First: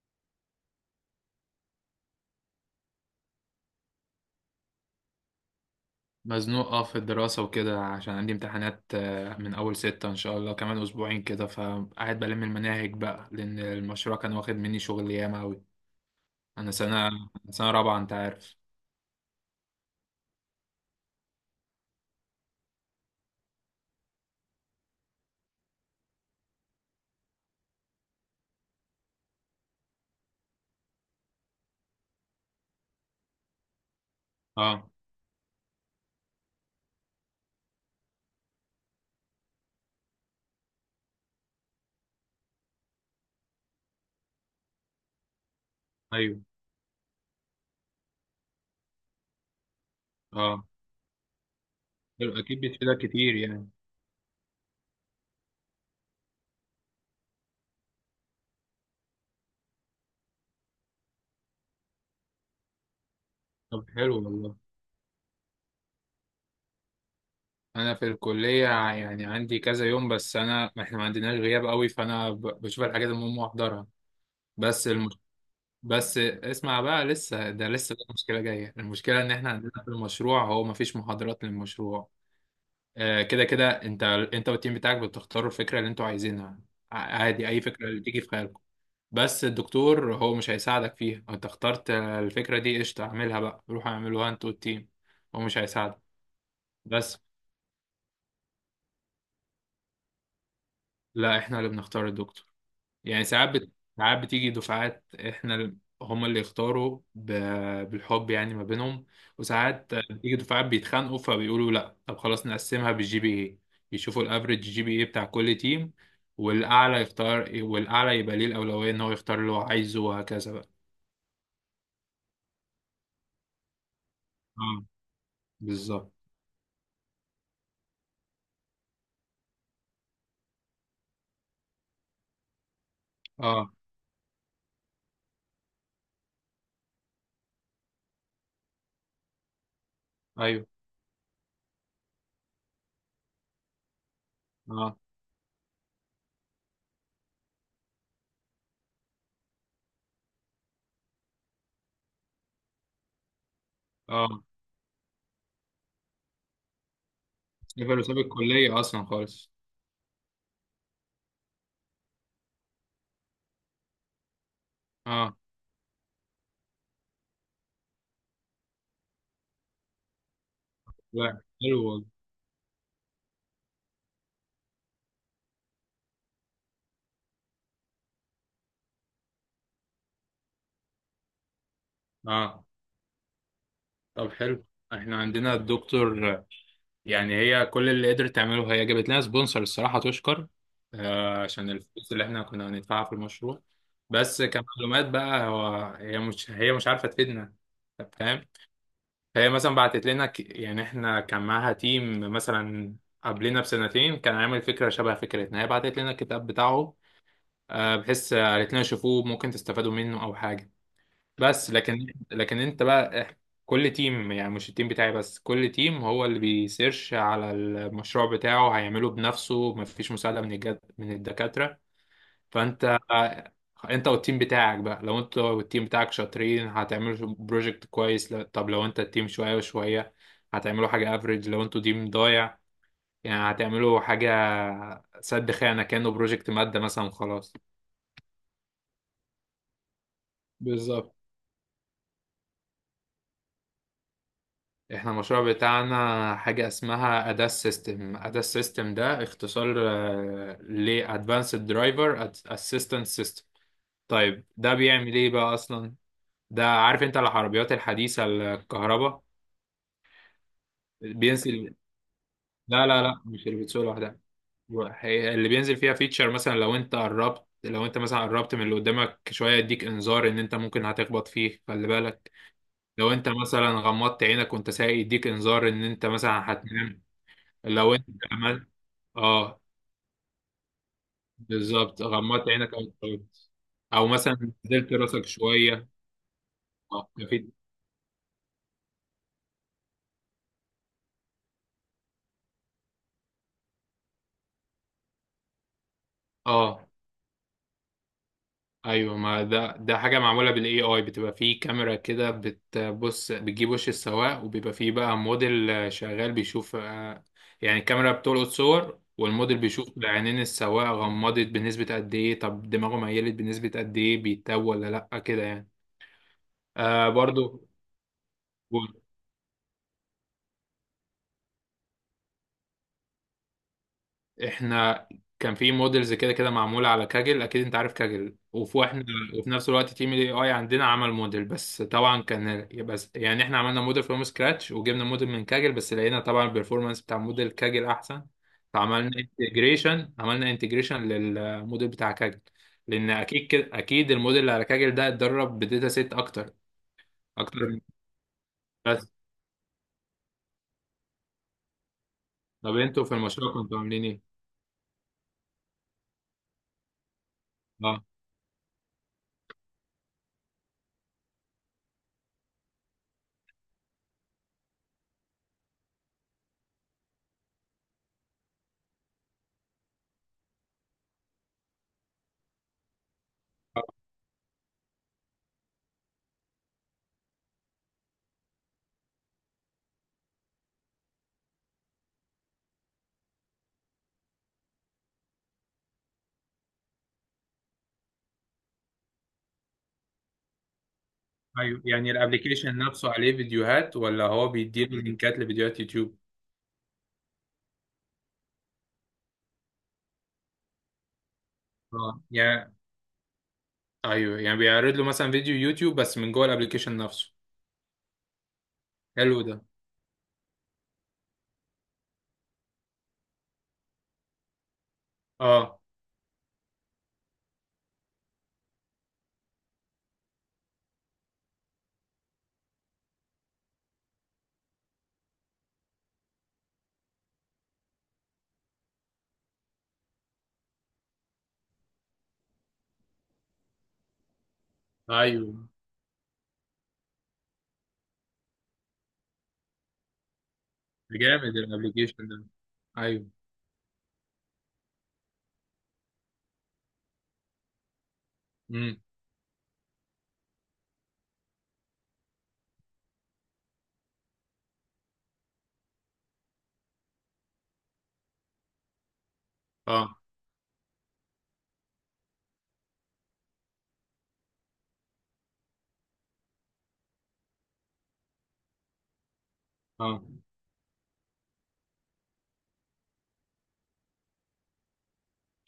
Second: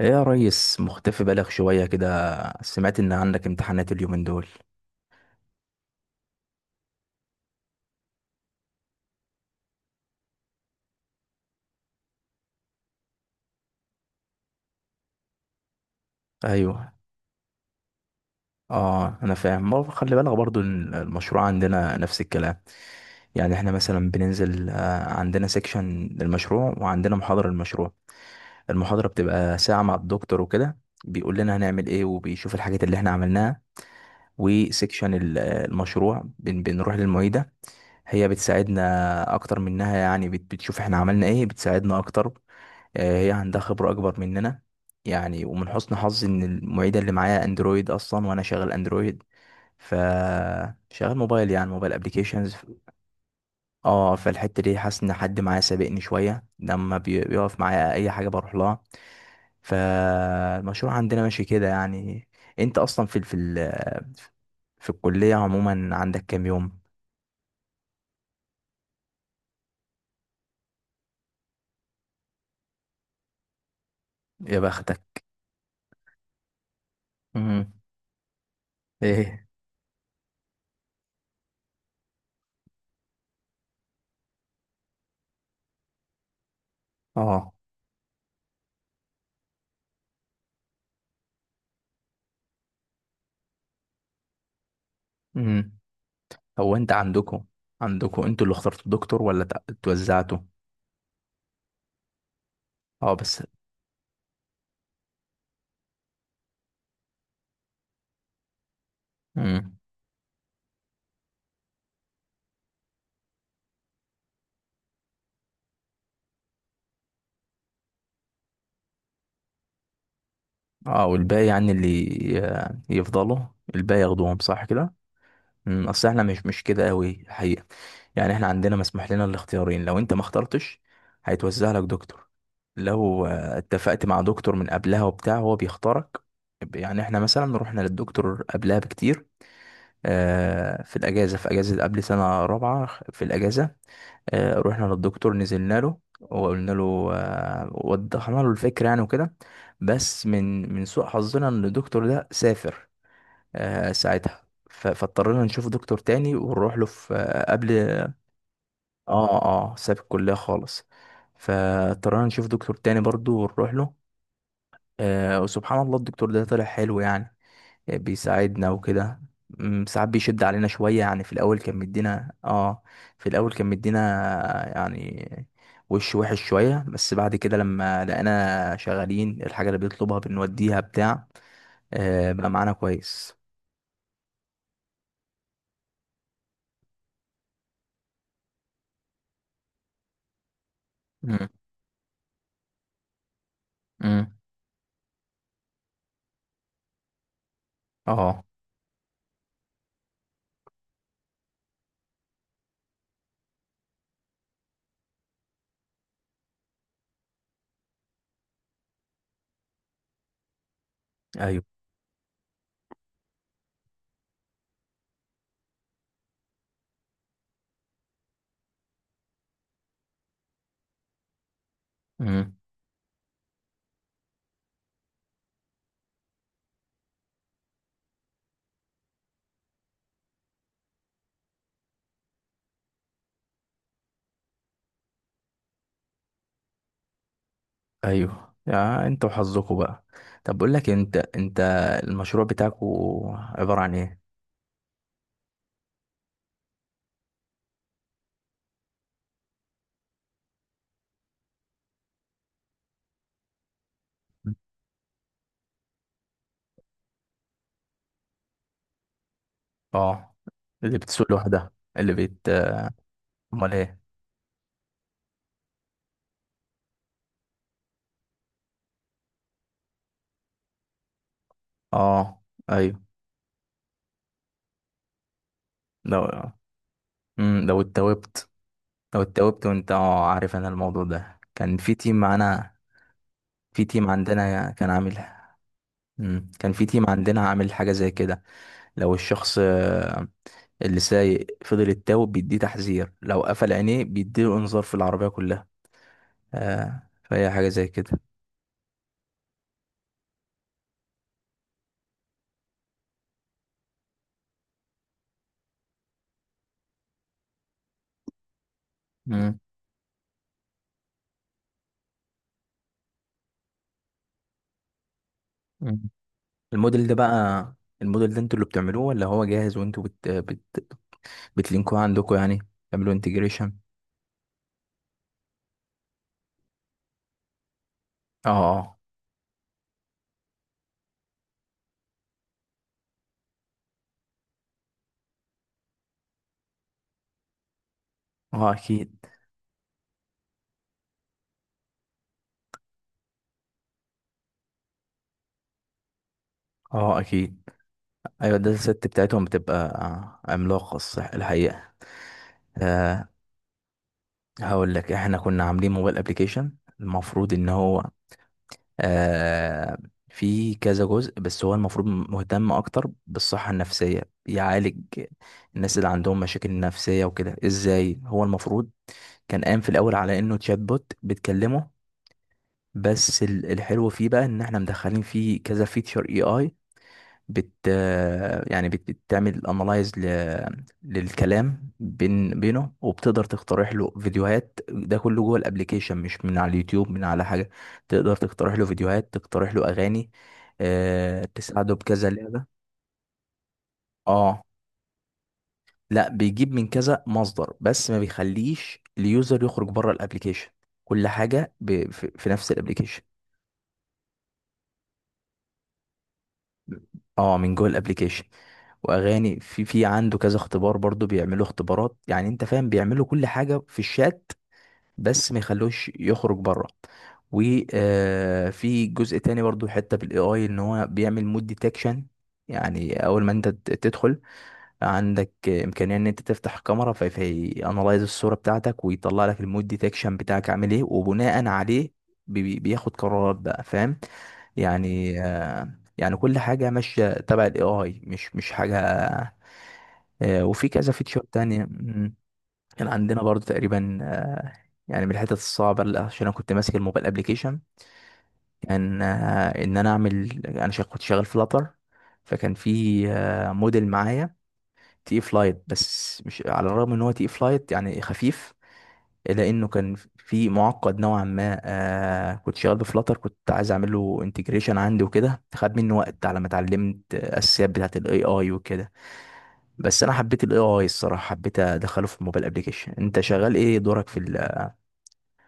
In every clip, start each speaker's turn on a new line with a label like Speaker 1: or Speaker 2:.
Speaker 1: ايه يا ريس؟ مختفي بالغ شوية كده. سمعت ان عندك امتحانات اليومين دول؟
Speaker 2: مزنوق في الدراسة وكده عشان عندي امتحانات من أول ستة إن شاء الله كمان أسبوعين كده، فقاعد بلم المناهج بقى لأن المشروع كان واخد مني شغل ياما أوي. أنا
Speaker 1: ايوه.
Speaker 2: سنة أنا سنة رابعة أنت عارف.
Speaker 1: اه، انا فاهم برضه. خلي بالك برضه، المشروع عندنا نفس الكلام. يعني احنا مثلا بننزل، عندنا سيكشن للمشروع وعندنا محاضرة للمشروع. المحاضرة بتبقى ساعة مع الدكتور وكده. بيقول لنا هنعمل ايه، وبيشوف الحاجات اللي احنا عملناها.
Speaker 2: اه.
Speaker 1: وسيكشن المشروع بنروح للمعيدة. هي بتساعدنا اكتر منها، يعني بتشوف احنا عملنا ايه، بتساعدنا اكتر. هي عندها خبرة أكبر مننا. يعني، ومن حسن حظي
Speaker 2: أيوه.
Speaker 1: إن المعيدة اللي معايا أندرويد أصلا، وأنا شغال أندرويد. ف
Speaker 2: اه.
Speaker 1: شغال موبايل، يعني موبايل
Speaker 2: حلو،
Speaker 1: أبليكيشنز.
Speaker 2: أكيد بيفيدك كتير يعني.
Speaker 1: اه، فالحتة دي حاسس إن حد معايا سابقني شوية، لما بيقف معايا أي حاجة بروح لها. فالمشروع عندنا ماشي كده يعني. أنت أصلا
Speaker 2: طب حلو والله.
Speaker 1: في الكلية عموما عندك كام يوم؟
Speaker 2: أنا في الكلية يعني عندي كذا يوم، بس أنا إحنا ما عندناش غياب أوي، فأنا بشوف الحاجات المهمة وأحضرها.
Speaker 1: يا
Speaker 2: بس الم...
Speaker 1: بختك.
Speaker 2: بس اسمع بقى، لسه ده
Speaker 1: مم.
Speaker 2: لسه في مشكلة جاية. المشكلة إن
Speaker 1: إيه؟
Speaker 2: إحنا عندنا في المشروع هو مفيش محاضرات للمشروع. كده كده انت والتيم بتاعك بتختاروا الفكره اللي انتوا عايزينها. عادي
Speaker 1: اه.
Speaker 2: اي فكره اللي تيجي في خيالكم. بس الدكتور هو مش هيساعدك فيها. انت اخترت الفكره دي، قشطه اعملها بقى، روح اعملوها انت والتيم. هو مش هيساعدك.
Speaker 1: هو انت
Speaker 2: بس.
Speaker 1: عندكم، عندكم انتوا اللي اخترتوا الدكتور ولا اتوزعتوا؟
Speaker 2: لا احنا اللي بنختار الدكتور.
Speaker 1: اه،
Speaker 2: يعني
Speaker 1: بس.
Speaker 2: ساعات بتيجي دفعات. احنا هما اللي يختاروا بالحب يعني ما بينهم.
Speaker 1: امم.
Speaker 2: وساعات بتيجي دفعات بيتخانقوا، فبيقولوا لا طب خلاص نقسمها بالجي بي اي. يشوفوا الافريج جي بي اي بتاع كل تيم، والاعلى يختار، والاعلى يبقى ليه الاولويه ان هو يختار اللي هو عايزه، وهكذا بقى.
Speaker 1: اه، والباقي يعني اللي يفضلوا، الباقي ياخدوهم صح
Speaker 2: اه
Speaker 1: كده؟ اصل
Speaker 2: بالظبط.
Speaker 1: احنا مش كده قوي الحقيقه. يعني احنا عندنا مسموح لنا الاختيارين. لو انت ما اخترتش هيتوزع لك دكتور. لو
Speaker 2: اه.
Speaker 1: اتفقت مع دكتور من قبلها وبتاع، هو بيختارك. يعني احنا مثلا رحنا للدكتور قبلها بكتير،
Speaker 2: ايوه.
Speaker 1: في الاجازه، في اجازه قبل سنه رابعه. في الاجازه رحنا
Speaker 2: اه.
Speaker 1: للدكتور، نزلنا له وقلنا له، وضحنا له الفكرة يعني وكده. بس من سوء حظنا ان الدكتور ده سافر ساعتها.
Speaker 2: اه
Speaker 1: فاضطرينا نشوف دكتور تاني ونروح له في، قبل.
Speaker 2: سيبر، وساب الكليه اصلا
Speaker 1: اه،
Speaker 2: خالص.
Speaker 1: اه، ساب الكلية خالص. فاضطرينا نشوف دكتور تاني برضو ونروح له.
Speaker 2: اه.
Speaker 1: وسبحان الله الدكتور ده طلع حلو يعني، يعني بيساعدنا وكده. ساعات بيشد علينا شوية يعني.
Speaker 2: لا
Speaker 1: في الأول كان
Speaker 2: حلو والله.
Speaker 1: مدينا، اه، في الأول كان مدينا يعني وش وحش شوية. بس بعد كده لما لقينا شغالين الحاجة اللي بيطلبها بنوديها بتاع، بقى
Speaker 2: اه
Speaker 1: معانا كويس.
Speaker 2: طب حلو. احنا عندنا الدكتور يعني، هي كل اللي قدرت تعمله هي جابت لنا سبونسر، الصراحة تشكر.
Speaker 1: مم.
Speaker 2: عشان الفلوس اللي احنا كنا هندفعها في المشروع.
Speaker 1: مم.
Speaker 2: بس كمعلومات بقى، هو هي مش هي مش عارفة تفيدنا. طب
Speaker 1: اه.
Speaker 2: فاهم. فهي مثلا بعتت لنا يعني احنا كان معاها تيم مثلا قبلنا بسنتين كان عامل فكرة شبه فكرتنا، هي بعتت لنا الكتاب بتاعه. بحيث قالت لنا شوفوه، ممكن تستفادوا منه أو حاجة.
Speaker 1: ايوه.
Speaker 2: بس لكن انت بقى كل تيم، يعني مش التيم بتاعي بس، كل تيم هو اللي بيسيرش على المشروع بتاعه، هيعمله بنفسه، مفيش مساعدة من الجد من الدكاترة.
Speaker 1: مم.
Speaker 2: فانت، انت والتيم بتاعك بقى، لو انت والتيم بتاعك شاطرين هتعملوا بروجكت كويس. لا- طب لو انت التيم شوية وشوية، هتعملوا حاجة افريج. لو انتوا تيم ضايع يعني هتعملوا حاجة سد خانة كأنه بروجكت مادة مثلا، خلاص.
Speaker 1: ايوه، يا انت وحظكوا بقى. طب بقول لك إيه،
Speaker 2: بالظبط.
Speaker 1: انت المشروع بتاعك عبارة عن ايه؟
Speaker 2: احنا المشروع بتاعنا حاجة اسمها أداس سيستم. أداس سيستم ده اختصار ل Advanced Driver Assistance System. طيب ده بيعمل ايه بقى اصلا؟ ده عارف انت العربيات الحديثة الكهرباء
Speaker 1: اه. اللي بتسوق لوحدها.
Speaker 2: بينزل.
Speaker 1: اللي بت
Speaker 2: لا لا لا مش اللي
Speaker 1: امال
Speaker 2: بتسوق
Speaker 1: ايه؟
Speaker 2: لوحدها. اللي بينزل فيها فيتشر، مثلا لو انت مثلا قربت من اللي قدامك شوية، يديك انذار ان انت ممكن هتخبط فيه، خلي بالك.
Speaker 1: اه، ايوه،
Speaker 2: لو انت مثلا غمضت عينك وانت سايق، يديك انذار ان انت
Speaker 1: لو
Speaker 2: مثلا هتنام.
Speaker 1: لو
Speaker 2: لو انت
Speaker 1: اتوبت.
Speaker 2: عملت.
Speaker 1: لو
Speaker 2: اه
Speaker 1: اتوبت وانت، عارف، انا الموضوع ده كان في
Speaker 2: بالظبط،
Speaker 1: تيم
Speaker 2: غمضت
Speaker 1: معانا.
Speaker 2: عينك او اتفرجت
Speaker 1: في
Speaker 2: او
Speaker 1: تيم
Speaker 2: مثلا
Speaker 1: عندنا كان
Speaker 2: نزلت
Speaker 1: عامل.
Speaker 2: راسك شويه.
Speaker 1: كان في
Speaker 2: اه
Speaker 1: تيم عندنا
Speaker 2: في.
Speaker 1: عامل حاجة زي كده. لو الشخص اللي سايق فضل يتوب، بيديه تحذير، لو قفل عينيه بيديله انذار في العربية كلها.
Speaker 2: اه
Speaker 1: فهي حاجة زي كده.
Speaker 2: ايوه، ما ده ده حاجه معموله بالاي اي. بتبقى فيه كاميرا كده بتبص، بتجيب وش السواق، وبيبقى فيه بقى موديل شغال بيشوف يعني الكاميرا بتلقط صور،
Speaker 1: امم.
Speaker 2: والموديل بيشوف عينين السواق غمضت بنسبه قد ايه، طب دماغه ميلت بنسبه قد ايه، بيتوه ولا لا كده يعني.
Speaker 1: مم. الموديل
Speaker 2: آه
Speaker 1: ده بقى،
Speaker 2: برضو.
Speaker 1: الموديل ده انتوا اللي بتعملوه ولا هو جاهز وانتوا بتلينكوه عندكم يعني؟ تعملوا انتجريشن؟
Speaker 2: احنا كان في موديلز كده كده معموله على كاجل، اكيد انت عارف كاجل،
Speaker 1: اه.
Speaker 2: وفي
Speaker 1: اه.
Speaker 2: احنا وفي نفس الوقت تيم الاي اي عندنا عمل موديل، بس طبعا كان بس يعني احنا عملنا موديل فروم سكراتش وجبنا موديل من كاجل، بس لقينا طبعا البرفورمانس بتاع موديل كاجل احسن.
Speaker 1: اه،
Speaker 2: فعملنا
Speaker 1: اكيد.
Speaker 2: انتجريشن، عملنا انتجريشن للموديل بتاع كاجل، لان اكيد كده، اكيد الموديل اللي على كاجل ده اتدرب بداتا سيت اكتر،
Speaker 1: اه،
Speaker 2: اكتر
Speaker 1: اكيد.
Speaker 2: من.
Speaker 1: ايوه، ده الست
Speaker 2: بس.
Speaker 1: بتاعتهم بتبقى عملاقة الصح الحقيقة.
Speaker 2: طب انتوا في
Speaker 1: أه،
Speaker 2: المشروع كنتوا عاملين ايه؟
Speaker 1: هقول لك. احنا كنا عاملين موبايل ابليكيشن المفروض ان
Speaker 2: اه.
Speaker 1: هو، أه، في كذا جزء. بس هو المفروض مهتم اكتر بالصحة النفسية. بيعالج الناس اللي عندهم مشاكل نفسية وكده. ازاي هو المفروض؟ كان قام في الاول على انه تشات بوت بتكلمه، بس الحلو فيه بقى ان احنا مدخلين فيه كذا فيتشر اي اي. بت يعني بتعمل انالايز للكلام بينه، وبتقدر تقترح له فيديوهات، ده كله جوه الابليكيشن، مش من على اليوتيوب من على حاجة. تقدر تقترح له فيديوهات، تقترح له اغاني،
Speaker 2: ايوه
Speaker 1: تساعده
Speaker 2: يعني
Speaker 1: بكذا لعبة.
Speaker 2: الابلكيشن نفسه عليه فيديوهات، ولا هو
Speaker 1: اه.
Speaker 2: بيديله لينكات لفيديوهات يوتيوب؟
Speaker 1: لا، بيجيب من كذا مصدر بس ما بيخليش اليوزر يخرج بره الابليكيشن. كل حاجة
Speaker 2: اه
Speaker 1: في نفس
Speaker 2: يعني
Speaker 1: الابليكيشن.
Speaker 2: ايوه، يعني بيعرض له مثلا فيديو يوتيوب بس من جوه الابلكيشن نفسه.
Speaker 1: اه، من جوه الابليكيشن.
Speaker 2: حلو ده.
Speaker 1: واغاني. في عنده كذا اختبار برضو، بيعملوا اختبارات يعني انت فاهم، بيعملوا كل حاجه في الشات بس ما
Speaker 2: اه.
Speaker 1: يخلوش يخرج بره. وفي جزء تاني برضو حته بالاي اي، ان هو بيعمل مود ديتكشن. يعني اول ما انت تدخل، عندك امكانيه ان انت تفتح كاميرا، في انالايز الصوره بتاعتك، ويطلع لك المود ديتكشن بتاعك عامل ايه، وبناء عليه بياخد قرارات بقى، فاهم؟ يعني
Speaker 2: ايوه.
Speaker 1: يعني كل حاجه ماشيه تبع الاي اي، مش حاجه. وفي كذا
Speaker 2: ده
Speaker 1: فيتشر
Speaker 2: جامد
Speaker 1: تانية.
Speaker 2: الابلكيشن
Speaker 1: مم.
Speaker 2: ده.
Speaker 1: كان
Speaker 2: ايوه.
Speaker 1: عندنا برضو تقريبا يعني من الحتت الصعبة، عشان أنا كنت ماسك الموبايل أبليكيشن.
Speaker 2: امم.
Speaker 1: كان إن أنا أعمل، كنت شغال فلاتر. فكان في موديل معايا تقيل فلايت. بس مش، على الرغم ان هو تقيل فلايت يعني خفيف، الا انه كان
Speaker 2: اه.
Speaker 1: في معقد نوعا ما. كنت شغال بفلاتر، كنت عايز اعمل له انتجريشن عندي وكده. خد مني وقت على ما اتعلمت الاساسيات بتاعت الاي اي وكده.
Speaker 2: اه
Speaker 1: بس انا حبيت الاي اي الصراحه، حبيت ادخله في الموبايل ابلكيشن. انت شغال ايه؟ دورك في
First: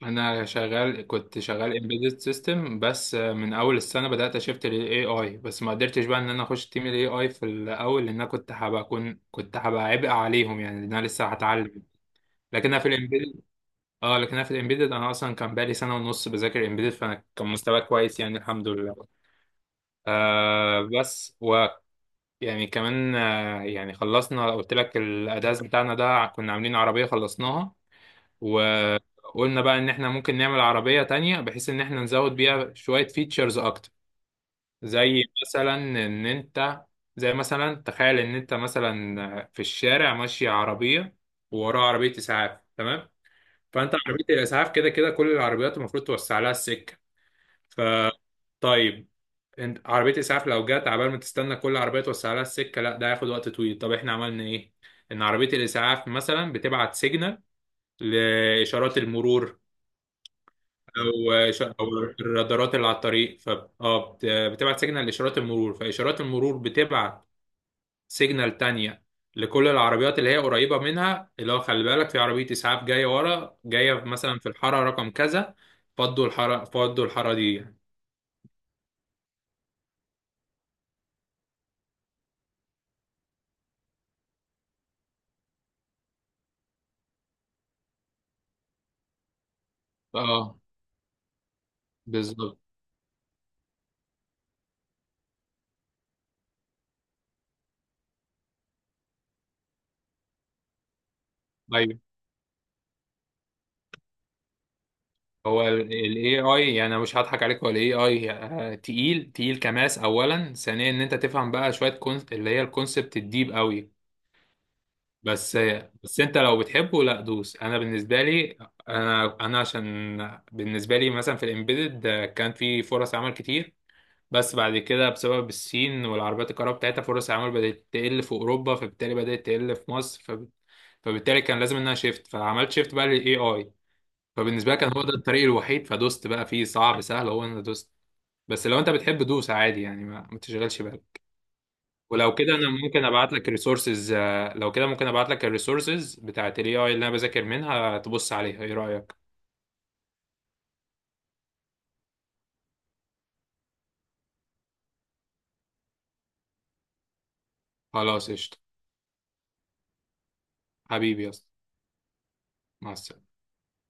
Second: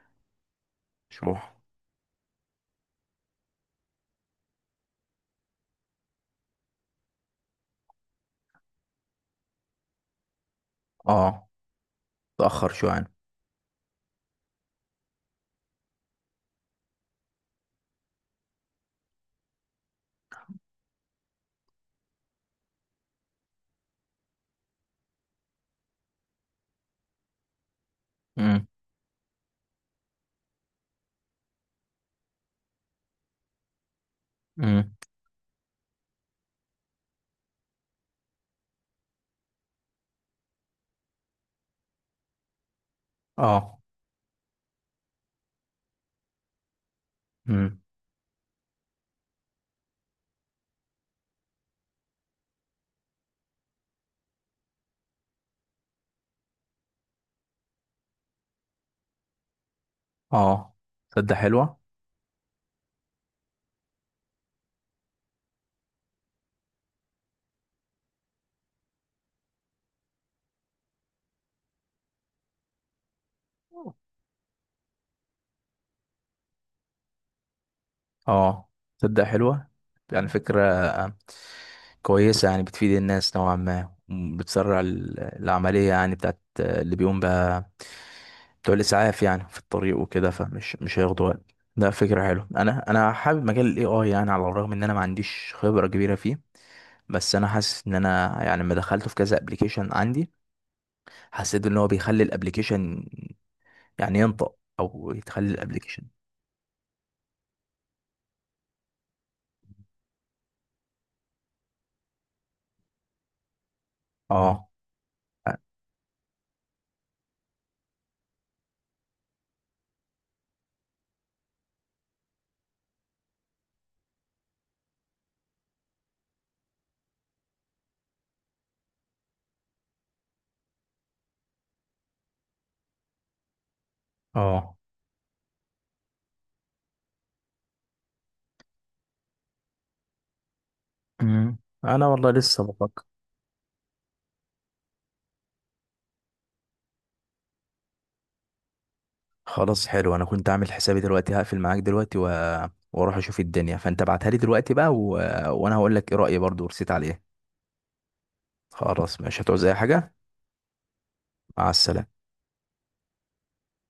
Speaker 2: انا شغال، كنت
Speaker 1: الشروح؟
Speaker 2: شغال امبيدد سيستم، بس من اول السنه بدات اشفت للاي اي، بس ما قدرتش بقى ان انا اخش تيم الاي اي في الاول لان انا كنت هبقى عبء عليهم يعني، لان انا لسه
Speaker 1: اه.
Speaker 2: هتعلم.
Speaker 1: تاخر
Speaker 2: لكن انا في
Speaker 1: شويه عن.
Speaker 2: اه لكن انا في الامبيدد انا اصلا كان بقالي سنه ونص بذاكر امبيدد، فانا كان مستواي كويس يعني الحمد لله. آه بس ويعني كمان آه يعني خلصنا، قلت لك الاداز بتاعنا ده كنا عاملين عربيه خلصناها،
Speaker 1: امم.
Speaker 2: وقلنا بقى ان احنا ممكن نعمل عربيه تانية بحيث ان احنا نزود بيها شويه فيتشرز اكتر.
Speaker 1: امم.
Speaker 2: زي مثلا ان انت زي مثلا تخيل ان انت مثلا في الشارع ماشي عربيه ووراها عربيه اسعاف، تمام؟
Speaker 1: اه.
Speaker 2: فانت عربيه الاسعاف كده كده كل العربيات المفروض توسع لها السكه.
Speaker 1: امم.
Speaker 2: ف طيب، انت عربيه اسعاف، لو جت عبال ما تستنى كل عربيه توسع لها السكه، لا ده هياخد وقت طويل. طب احنا عملنا ايه؟ ان عربيه الاسعاف مثلا بتبعت سيجنال لاشارات المرور،
Speaker 1: اه. تصدق
Speaker 2: او
Speaker 1: حلوه.
Speaker 2: او الرادارات اللي على الطريق. ف اه بتبعت سيجنال لاشارات المرور، فاشارات المرور بتبعت سيجنال تانية لكل العربيات اللي هي قريبة منها، اللي هو خلي بالك في عربية إسعاف جاية ورا، جاية مثلا في الحارة رقم كذا، فضوا الحارة، فضوا الحارة دي يعني.
Speaker 1: اه. تصدق حلوة. يعني فكرة كويسة، يعني بتفيد الناس نوعا ما، بتسرع العملية، يعني بتاعت اللي بيقوم بقى بتوع الإسعاف، يعني في الطريق وكده،
Speaker 2: اه
Speaker 1: فمش مش هياخدوا وقت. ده فكرة حلوة.
Speaker 2: بالظبط.
Speaker 1: أنا حابب مجال ال AI يعني، على الرغم إن أنا ما عنديش خبرة كبيرة فيه. بس أنا حاسس إن أنا، يعني لما دخلته في كذا ابلكيشن عندي، حسيت إن هو
Speaker 2: ايوه
Speaker 1: بيخلي الابلكيشن يعني ينطق، أو يتخلي
Speaker 2: هو ال
Speaker 1: الابلكيشن.
Speaker 2: AI يعني، أنا مش هضحك عليك، هو ال AI تقيل تقيل كماس. أولا ثانيا إن أنت تفهم بقى شوية كونس، اللي هي الكونسبت الديب قوي.
Speaker 1: اه.
Speaker 2: بس، بس أنت لو بتحبه لا دوس. أنا بالنسبة لي، أنا عشان بالنسبة لي مثلا في الإمبيدد كان في فرص عمل كتير، بس بعد كده بسبب الصين والعربيات الكهرباء بتاعتها فرص العمل بدأت تقل في أوروبا، فبالتالي بدأت تقل في مصر، فبالتالي كان لازم إنها شيفت، فعملت شيفت بقى لل AI. فبالنسبة
Speaker 1: اه.
Speaker 2: لي كان هو ده الطريق الوحيد، فدوست بقى فيه. صعب سهل هو، إن دوست. بس لو أنت بتحب دوس عادي يعني، ما تشغلش بالك.
Speaker 1: مم. انا والله
Speaker 2: ولو كده
Speaker 1: لسه
Speaker 2: أنا
Speaker 1: بفكر.
Speaker 2: ممكن أبعت لك الريسورسز، لو كده ممكن أبعت لك الريسورسز بتاعت ال AI اللي أنا بذاكر منها، تبص عليها، إيه رأيك؟
Speaker 1: خلاص، حلو. انا كنت عامل حسابي دلوقتي، هقفل معاك دلوقتي واروح اشوف الدنيا. فانت ابعتها لي دلوقتي بقى وانا هقول لك ايه رايي برضو، ورسيت عليه.
Speaker 2: خلاص قشطة.
Speaker 1: خلاص، مش هتعوز اي حاجه.
Speaker 2: حبيبي يا اسطى.
Speaker 1: مع السلامه.
Speaker 2: مع السلامة.